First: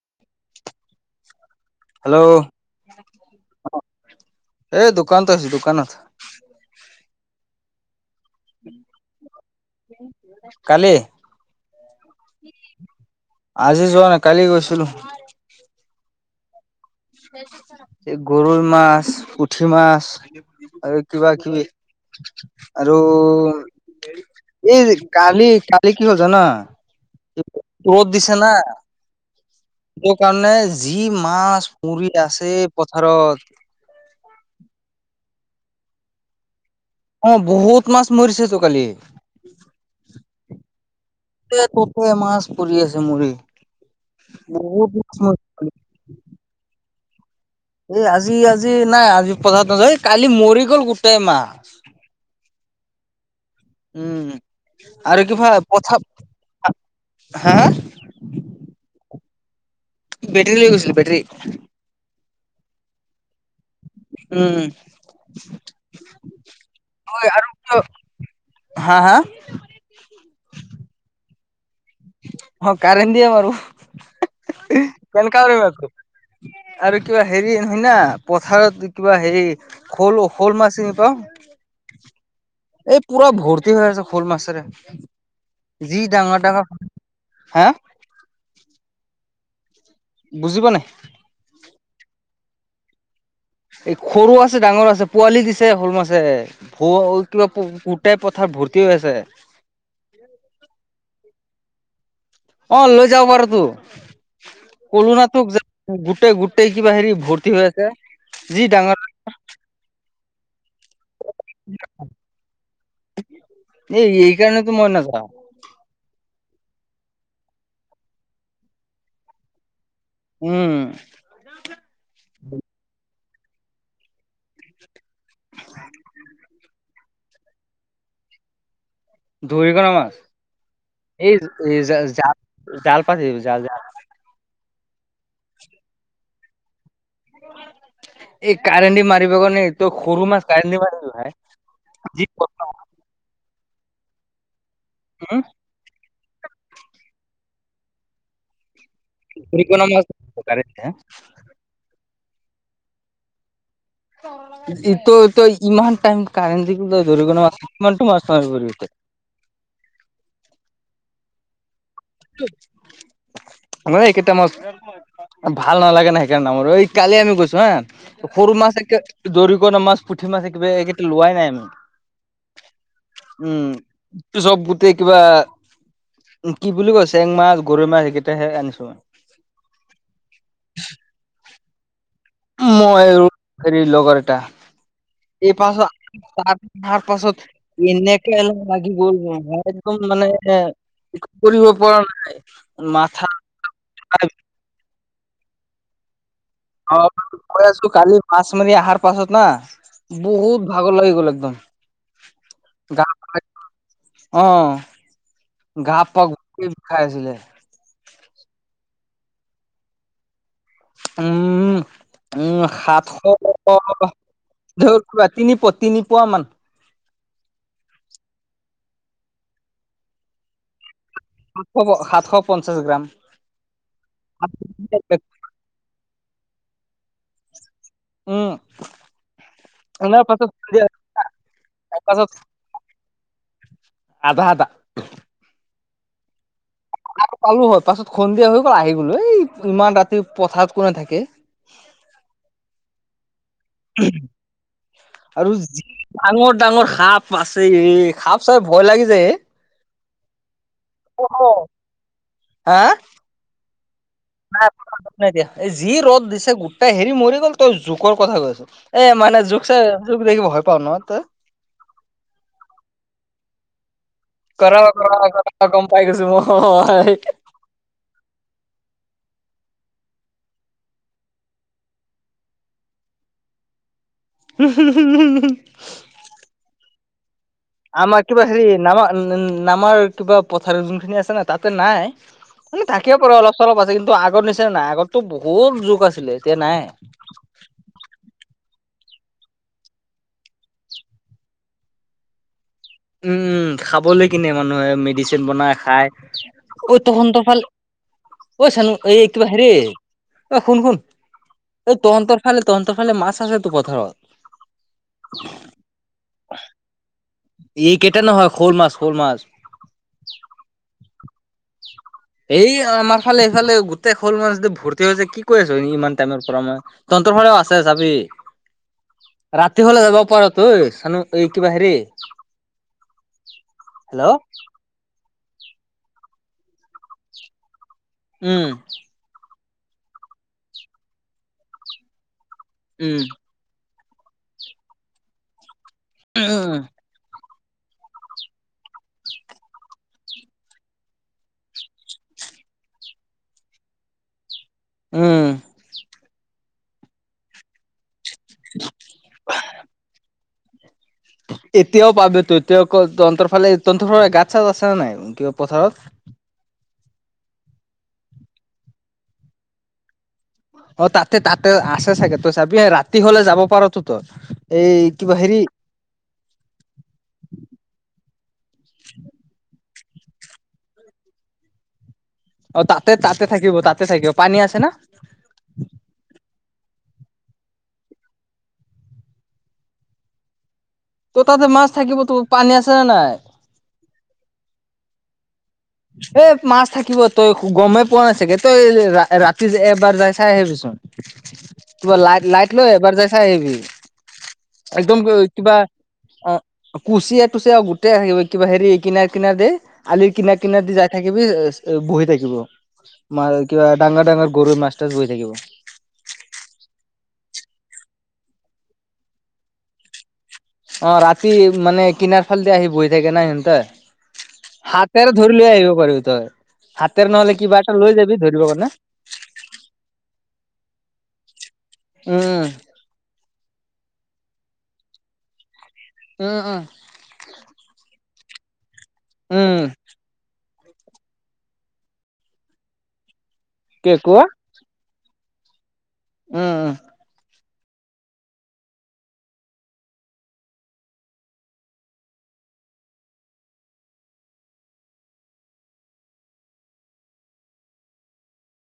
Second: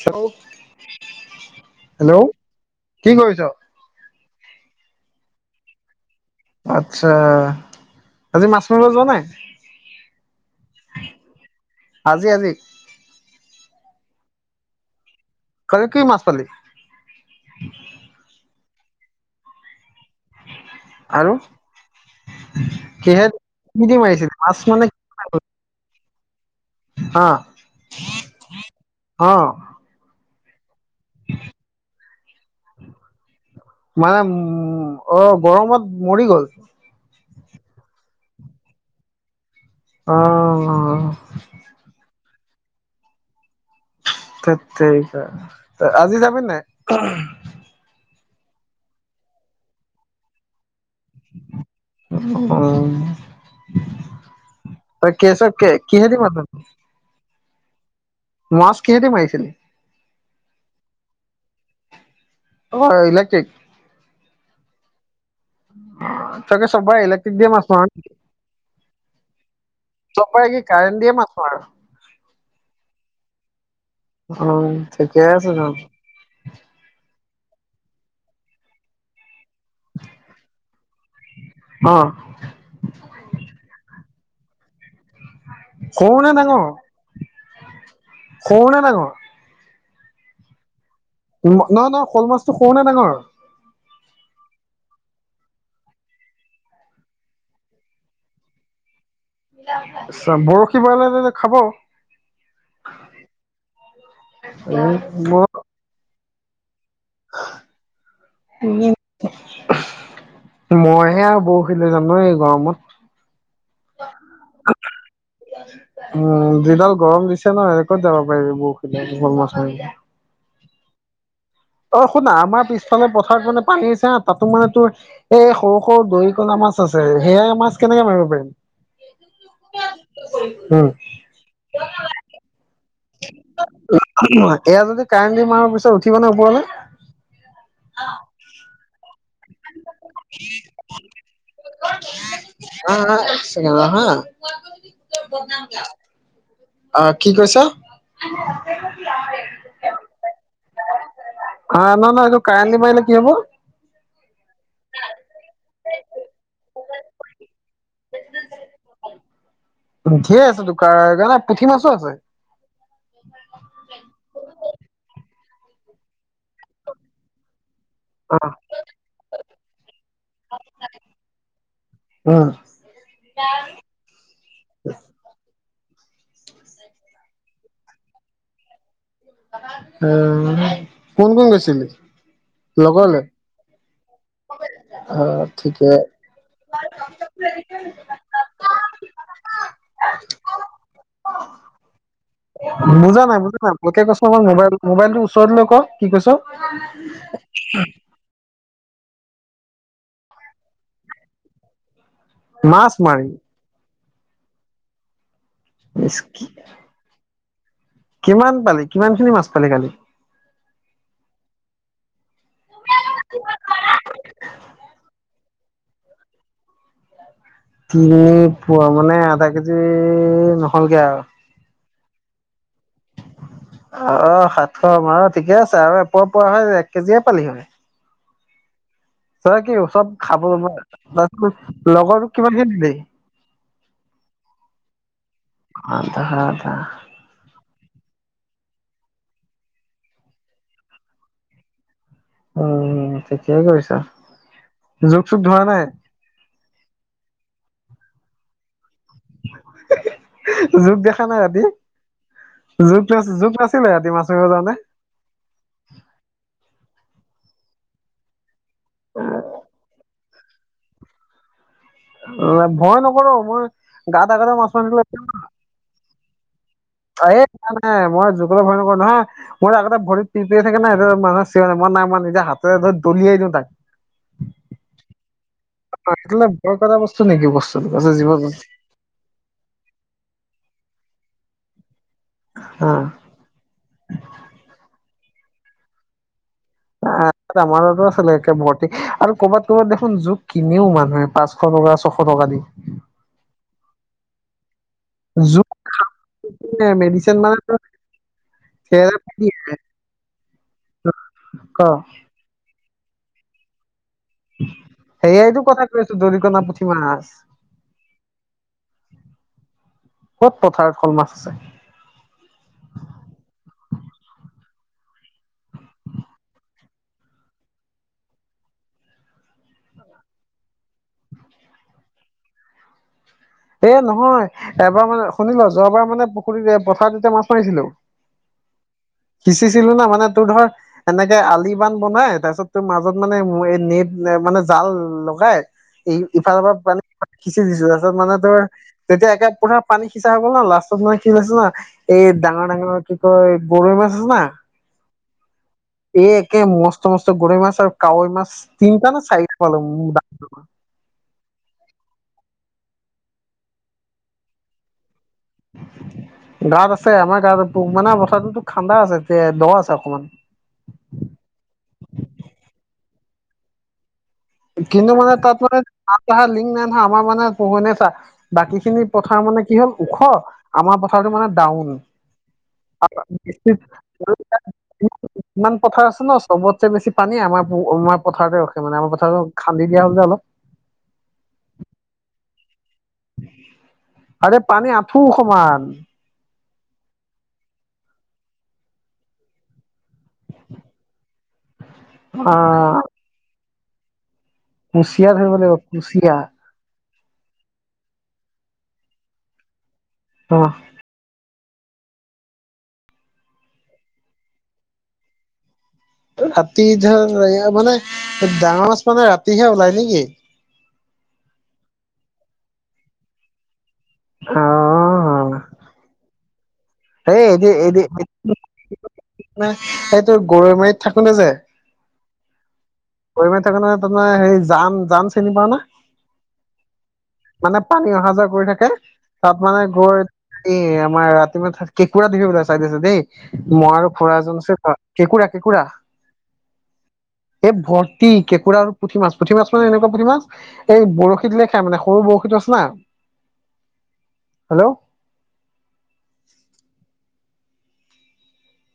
চওক hello কি কৰিছ? এই দোকানত আছো দোকানত আত্ছা। আজি মাছ মাৰিবলৈ যোৱা কালি নাই আজি আজি আজি যোৱা নাই কালি গৈছিলো। কালি কি মাছ, পালি। এই গৰৈ মাছ, পুঠি মাছ, আৰু কিবা কিবি আৰু কিহে কি দি মাৰিছিলি? মাছ মানে এই কালি কালি কি হ'ল জান অ ৰ'ত দিছে ন। অ সটো কাৰণে যি মাছ মৰি আছে পথাৰত মানে উম অ গৰমত, মৰি গ'ল। অ বহুত মাছ মৰিছে তো কালি অ য'ত যিতে মাছ পৰি আছে মুৰি। থেত তেতিয়া আজি যাবি নাই। এই আজি আজি নাই আজি পথাৰ নয এই কালি মৰি গ'ল গোটেই মাহ। উম ভগৱান উম আৰু কি ভা কেছত কে পথ কিহেদি মাছ মাৰিলি? হা মাছ কিহে দি মাৰিছিলি। বেটেৰী লৈ গৈছিলো বেটেৰী। অ ইলেক্ট্ৰিক, উম তাকে চবাই ইলেক্ট্ৰিক, আৰু দিয়া মাছ কিয় নহয় নেকি? হা হা চব বাৰে কি কাৰেণ্ট দিয়ে মাছ মাৰ। অ কাৰেণ্টৰ দিয়ে মাৰো অ ঠিকে কেনক আছে ব তেন [unintelligible] আৰু কিবা হেৰি নহয় না পথাৰত কিবা হেৰি। শ'ল, শ'ল মাছ চিনি পাওঁ অ এই পুৰা ভৰ্তি হৈ আছে শ'ল মাছেৰে যি সৰু নে ডাঙৰ ডাঙৰ হে সৰু না ডাঙৰ- বুজিব নাই। নহয় নহ শল মাছটো কওঁ নে ডাঙৰ- এই সৰু আছে ডাঙৰ আছে পোৱালি দিছে শ'ল, মাছে ভ কিবা গোটেই পথাৰ ভৰ্তি হৈ আছে। আ বৰশী বলে খাব। অ' লৈ যাওঁ বাৰু তো কলোঁ ন তোক, গোটেই গোটেই কিবা হেৰি ভৰ্তি হৈ আছে। যি ডাঙৰৰ মই হে আৰু বৰশি লৈ যাম ন এই গৰমত। এই-এই কাৰণেতো মই নাযাওঁ। উম' যিডাল গৰম দিছে ন, সেনে ক'ত যাব পাৰিবি বৰষুণ জল মা উম' অ' শুনা আমাৰ পিছফালৰ পথাৰত মানে পানী আছে হা তাতো মানে তোৰ এই সৰু-সৰু দৰিকণা মাছ আছে, সেয়াই মাছ কেনেকে মাৰিব পাৰিম? দৰিকণা ন মাছ, উম এই-এই, জাল-জাল পাতি দিবি জাল-জাল। এইয়া যদি কাৰেণ্ট দি মাৰা পিছত উঠিব নে ওপৰলে এই কাৰেণ্ট দি মা মাৰিব কাৰণে এইটো সৰু মাছ কাৰেণ্ট দিব নালাগে। যি অক হা [unintelligible] অ' কি কৈছ? সেইকাৰণে মই কৈছোঁ কালি যে [unintelligible] অ' নহয়-নহয় এইটো কাৰেণ্ট দিব আহিলে কি হ'ব? তই-তই ইমান টাইম কাৰেণ্ট দি তই ধৰিব নোৱাৰ, কি মাছ মাৰিবি তই? [unintelligible] ধেৰ আছে তো দেখা নাই পুঠি মাছো আছে। [unintelligible] ঐ, এইকেইটা মাছ ভাল নালাগে না, সেইকাৰণে নামাৰোঁ। ঐ, কালি আমি গৈছোঁ হা। সৰু মাছ, একে দৰিকণা মাছ, পুঠি মাছ, একেবাৰে এইকেইটা লোৱাই নাই আমি। উম। উম, চব গোটেই কিবা কি বুলি কৈছে? চেং মাছ, গৰৈ মাছ সেইকেইটাহে আনিছোঁ। আহ, কোন কোন গৈছিলি? মই লগৰলে আৰু হেৰি লগৰ এটা। অ এই পাছত ঠিকে ত তাৰ পাছত এনে এনেকা লাগি গ'ল নহয়, একদম মানে একো কৰিব পৰা নাই। বুজা মাথা নাই, বুজা নাই, মুখে কৈছ মই মোবাইল মোবাইলটোৰ ওচৰ লৈ ক কি কৈছ? অ' কৈ আছোঁ, কালি মাছ মাৰি অহাৰ পাছত না বহুত ভাগৰ লাগি গ'ল একদম। মাছ [inaudible] গা মাৰি পা অ' গা ইচ পা কি গোটেই খাই আছিলে। কিমান পালি, কিমান খিনি মাছ পালি কালি? উম, উম, সাতশ টকা মানে [inaudible] [unintelligible] তিনি পোৱা, তিনি পোৱা মান। তিনি পোৱা মানে আধা কেজি নহ'লগে আৰু? সাতশ-সাতশ পঞ্চাশ গ্ৰাম। অ' সাতশ, বাৰু ঠিকে আছে আৰু এপোৱা পোৱা হ'লে, এক কেজিয়ে পালি হয়। উম। তই কি চব তাৰ খাব, পাছত তাৰ তোৰ লগৰতোক কিমান কে দিলি? আধা-আধা। আধা-আধা। মাছ পালোঁ হয়, পাছত সন্ধিয়া হৈ গ'ল, আহি গলোঁ। এই ইমান ৰাতি পথাৰত কোনে থাকে? অ', ঠিকেই কৰিছ, জোক চোক ধৰা নাই? ডাঙৰ-ডাঙৰ সাপ আছে, এ! সাপ চাই ভয় লাগি যায় এ। [unintelligible] জোক দেখা নাই ৰাতি, হা জোক ধ জোক নাছিলে ৰাতি মাছ মাৰিব যাওঁতে? নাই দিয়া, যি ৰ'দ দিছে গোটেই হেৰি মৰি গ'ল তই জোকৰ কথা কৈ আছোঁ এ, মানে জোক চাই জোক দেখি ভয় পাওঁ ন' তই? অ' ভয় নকৰো মই [unintelligible] কৰা কৰা কৰা গম পাই গৈছো মই নাই নাই মই জোকলৈ ভয় নকৰো নহয়। মোৰ আগতে ভৰিত পিৰপিৰাই থাকে ন' [unintelligible] মই নাই মই নিজে হাতেৰে ধৰি দলিয়াই দিওঁ তাক। [unintelligible] [unintelligible] ভয় কৰা বস্তু নেকি বচ আমাৰ কিবা হেৰি নামা নামাৰ কিবা পথাৰ যোনখিনি আছে ন' তাতে নাই। হা থাকিব পাৰে অলপ চলপ আছে, কিন্তু আগৰ নিচিনা নাই আগতে বহুত জোক আছিলে এতিয়া নাই। আ-আমাৰো আছিলে একে ভৰ্তি আৰু কৰ'ৰবাত ক'ৰবাত দেখোন জোক কিনেও মানুহে পাছ শ টকা ছশ টকা দি। উম, উম, খাবলৈ কিনে মানুহে মে [unintelligible] জোক বনাই খায়, অই মেডিচিন তহঁনতৰ ফালে মানে ঐ চানো এই থেৰাপি কিবা হেৰি, দিয়ে ঐ শুন শুন, ক এই তহন্তৰ ফালে তহন্তৰ ফালে মাছ আছেটো পথাৰত। সেয়াইতো কথা কৈ আছোঁ দৰিকনা, পুঠি মাছ। এই কেইটা নহয় শ'ল মাছ শ'ল মাছ। ক'ত পথাৰত শ'ল মাছ আছে? এই আমাৰ ফালে এইফালে গোটেই শ'ল মান যদি ভৰ্তি হৈছে কি কৈ আছোঁ এ, ইমান টাইমৰ পৰা মই। তহন্তৰ ফালেও আছে যাবি। ৰাতি হ'লে যাব পৰা [unintelligible] চানো এই কিবা হেৰি। এ হেল্ল' নহয় এবাৰ মানে শুনিলা যোৱা বাৰ মানে পুখুৰীত পথাৰত এতিয়া মাছ মাৰিছিলোঁ। উম। সিঁচিছিলো না মানে তোৰ ধৰ, এনেকে আলি বান বনাই তাৰপিছত মাজত উম। মানে এই নেট মানে জাল লগাই, ই- ইফালৰ পৰা উম, পানী সিচি দিছোঁ তাৰপাছত মানে তোৰ তেতিয়া একে পুৰা পানী সিঁচা হ'ল ন' লাষ্টত মানে কি হৈছে ন' এই ডাঙৰ, ডাঙৰ কি কয় গৰৈ মাছ আছে না? উম। এ একে মস্ত, মস্ত গৰৈ মাছ আৰু কাৱৈ মাছ তিনিটা নে চাৰি পালো [inaudible] এতিয়াও পাবিতো এতিয়াক তহন্তৰ ফালে তহন্তৰ ফালে গাঁত চাত আছে নে নাই কিবা পথাৰত? গাত আছে, আমাৰ গাত, মানে, পথাৰটোতো খান্দা আছে, তে দ আছে অকমান। অ' তাতে তাতে আছে চাগে তই চাবি ৰাতি হ'লে যাব পাৰাতো তই। এই কিন্তু মানে কিবা তাত হেৰি মানে [unintelligible] লিংক নাই নহয় আমাৰ মানে পোহনে চা বাকী খিনি পথাৰ মানে কি হ'ল ওখ আমাৰ পথাৰটো মানে ডাউন অ তাতে তাতে থাকিব [unintelligible] তাতে থাকিব পানী আছে না ইমান পথাৰ আছে ন' চবতে বেছি পানী আমাৰ আমাৰ পথাৰতে ৰখে মানে আমাৰ পথাৰ আৰু খান্দি দিয়া হয় যে অলপ। ত' তাতে মাছ থাকিবতো, পানী আছে নে নাই? আৰে পানী আঁঠুৰ সমান। এ মাছ থাকিব তই গমেই পোৱা নাই চাগে তই ৰা-ৰাতি এবাৰ যাই চাই আহিবি চোন, [unintelligible] লাই লাইট আহ লৈ এবাৰ যাই চাই আহিবি। একদম কুচিয়া [unintelligible] ধৰিব লাগিব কিবা কুচিয়া। অ' কুচিয়া থুচিয়া গোটেই আহিব কিবা হেৰি কিনাৰ কিনাৰতে, আলিৰ কিন অ কিনেদি যাই থাকিবি এচ এ বৈ থাকিব মা কিবা ডাঙৰ ডাঙৰ গৰৈ মাছ তাত বৈ থাকিব ৰাতি ধৰ এ মানে ডাঙৰ মাছ মানে ৰাতিহে ওলাই নেকি অঁ ৰাতি মানে কিনাৰ ফালেদি আহি বহি থাকে না ইহতে অ হাতেৰে ধৰি লৈ আহিব পাৰিবি তই হাতেৰে হেই নহলে এদ এ কিবা এটা লৈ যাবি ধৰিব কাৰণে সেইটোৰ গৰৈ মাৰিত থাকোতে যায় [unintelligible] উম গৰৈ মাৰি থাক না তাৰ মানে হেৰি জান জান চিনি পাও ন [unintelligible] উ উ মানে পানী অহা যোৱা কৰি থাকে তাত মানে উম গৈ এ আমাৰ ৰাতি ম কেঁকুৰা দিব পাই চাই আছে দেই মই কি আৰু খুৰা কোৱা এজন আছে কেঁকোৰা কেঁকোৰা উম উম এই ভৰ্তি কেঁকোৰা আৰু পুঠি মাছ পুঠি মাছ মানে এনেকুৱা পুঠি মাছ এই বৰশীত লে খাই মানে সৰু বৌশীটো আছে না হেল্ল'